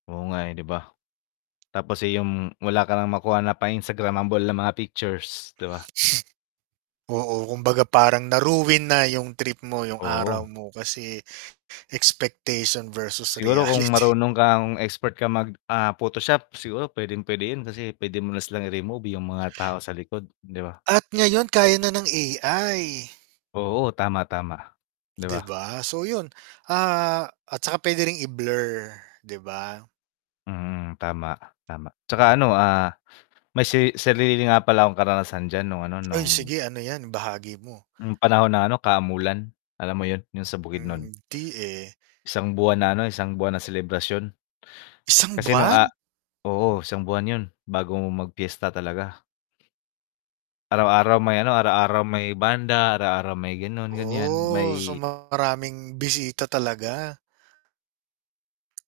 Oo nga eh, 'di ba. Tapos, eh, yung wala ka ng makuha na pa-instagramable na mga pictures, 'di ba? Oo, kumbaga parang na-ruin na yung trip mo, yung araw Oo. mo kasi expectation versus Siguro kung reality. marunong kang expert kang mag, ah, photoshop siguro pwedeng-pwede yun kasi pwede mo na silang i-remove yung mga tao sa likod, 'di ba? At ngayon kaya na ng AI. Oo tama, tama, 'di Di ba? ba? So yun, ah, at saka pwede ring i-blur, 'di ba? Mm. Tama, tama tsaka ano, ah, may seri sarili nga pala akong karanasan diyan nung ano, Ay nung sige ano yan, ibahagi mo. Yung panahon na ano, Kamulan alam mo yun, yung sa Bukidnon? Hmm, 'di eh. 1 buwan na ano, 1 buwan na selebrasyon. 1 Kasi nung a buwan? oo, 1 buwan yun bago mag-piyesta talaga. Araw-araw may ano, araw-araw may banda, araw-araw may ganon ganyan Oh, so, may maraming bisita talaga.